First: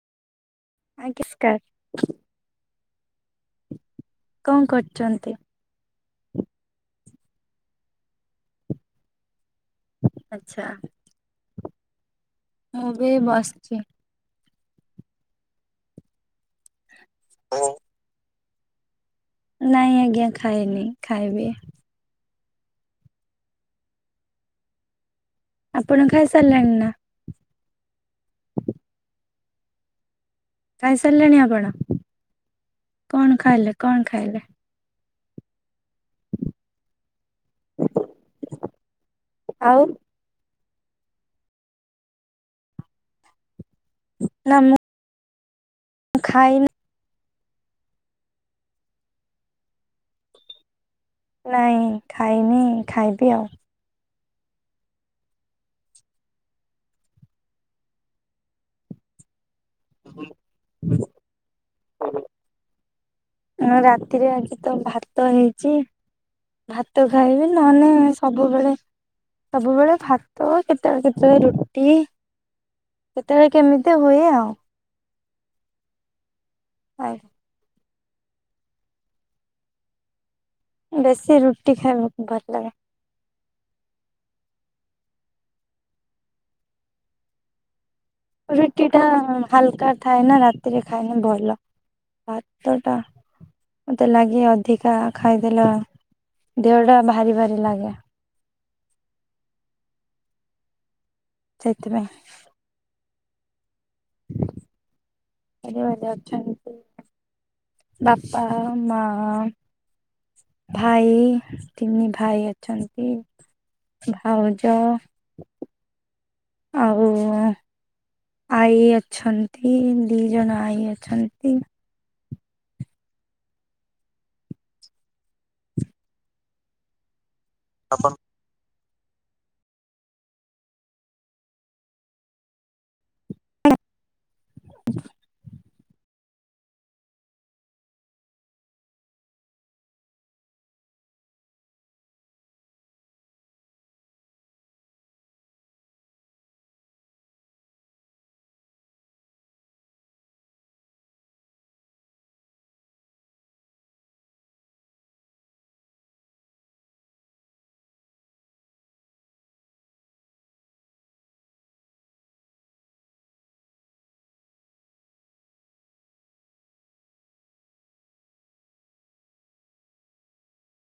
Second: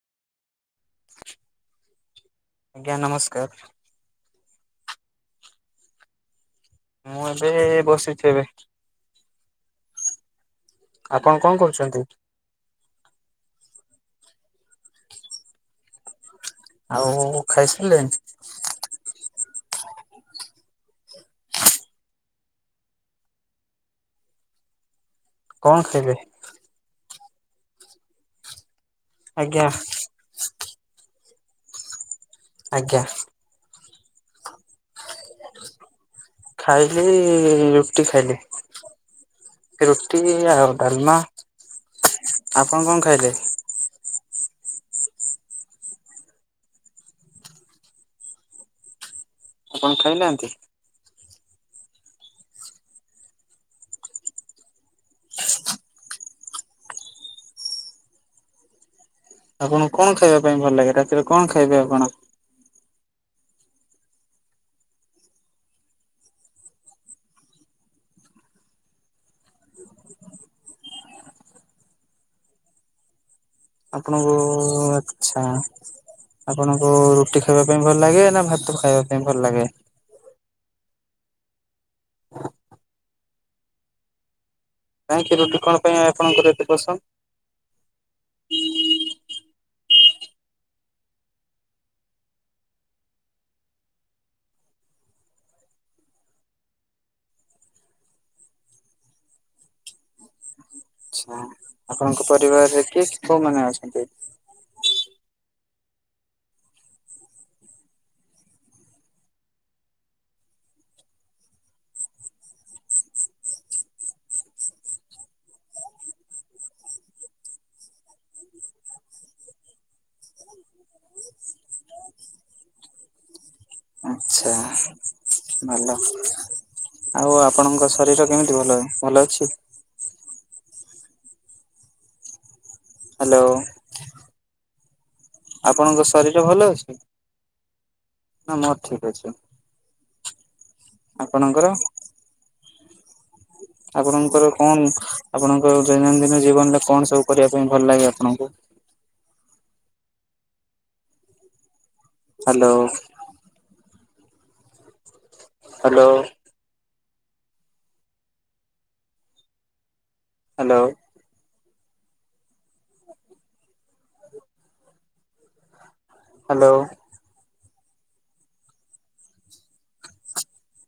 ଆଜ୍ଞା ସ୍କାର ଆଜ୍ଞା ନମସ୍କାର କଣ କରୁଛନ୍ତି? ମୁଁ, ଏବେ ବସିଛି ଏବେ। ଆଚ୍ଛା। ଆପଣ କଣ କରୁଚନ୍ତି? ମୁଁ ବି ବସିଚି। ଆଉ ଖାଇସାରିଲେଣି? ନାଇଁ ଆଜ୍ଞା, ଖାଇନି ଖାଇବି। କଣ ଆପଣ ଖାଇବେ? ଖାଇ ସାରିଲାଣି ନା। ଆଜ୍ଞା। ଖାଇସାରିଲେଣି ଆପଣ? ଆଜ୍ଞା। କଣ ଖାଇଲେ, କଣ ଖାଇଲେ? ଖାଇଲି, ରୁଟି ଖାଇଲି। ଆଉ ରୁଟ ରୁଟି ଆଉ, ଡାଲମା। ଆପଣ କଣ ଖାଇଲେ? ନା, ମ ଖାଇନି। ଆପଣ ଖାଇନାହାନ୍ତି? ନାଇଁ ଖାଇନି, ଖାଇବି ଆଉ। ଆପଣଙ୍କୁ, କଣ ଖାଇବା ପାଇଁ ଭଲ ଲାଗେ? ରାତିରେ କଣ ଖାଇବେ ଆପଣ? ନା, ରାତିରେ ଆଜି ତ ଭାତ ହେଇଚି। ଭାତ ଖାଇବି, ନହେଲେ ସବୁବେଳେ ସବୁବେଳେ ଭାତ, କେତେଳେ, କେତେଳେ ରୁଟି। କେତେ ବେଳେ କେମିତି ହୁଏ ଆଉ। ହଁ। ଆଛା। ଆପଣଙ୍କୁ ରୁଟି ଖାଇବା ପାଇଁ ଭଲ ଲାଗେ ନା ଭାତ ଖାଇବା ପାଇଁ ଭଲ ଲାଗେ? ବେଶୀ ରୁଟି ଖାଇବା କୁ ଭଲ ଲାଗେ। କାହିଁକି ରୁଟି କଣ ପାଇଁ ଆପଣଙ୍କର ଏତେ ପସନ୍ଦ? ରୁଟି ଟା ହାଲକା ଥାଏ ନା,, ରାତିରେ ଖାଇଁଲେ ଭଲ। ଭାତ ଟା ମୋତେ ଲାଗେ ଅଧିକା ଖାଇଦେଲେ ଦେହଟା ଭାରି ଭାରି ଲାଗେ। ଆଛା ସେଥିପାଇଁ ଆପଣଙ୍କ ପରିବାରରେ କିଏ କୋଉମାନୋ ଅଛନ୍ତି? ପରି ବରରେ ଆଚନ୍ତି, ବାପା, ମା ଭାଇ, ତିନି ଭାଇ ଅଛନ୍ତି, ଭାଉଜ ଆଉ [inaudible] ଆଈ ଅଛନ୍ତି, ଦି ଜଣ ଆଈ ଅଛନ୍ତି ଆଚ୍ଛା। ଭଲ। ଆଉ ଆପଣଙ୍କ ଶରୀର କେମିତି ଭଲ ଭଲ ଅଛି? ହାଲୋ। [inaudible] ଆପଣଙ୍କ ଶରୀର ଭଲ ଅଛି? ନା ମୋର ଠିକ୍ ଅଛି। ଆପଣଙ୍କର? ଆପଣଙ୍କର କଣ? ଆପଣଙ୍କ ଦୈନଦିନ ଜୀବନରେ କଣ ସବୁ କରିବା ପାଇଁ ଭଲ ଲାଗେ ଆପଣଙ୍କୁ? ହାଲୋ। ହାଲୋ। ହାଲୋ। ହ [inaudible] ହାଲୋ।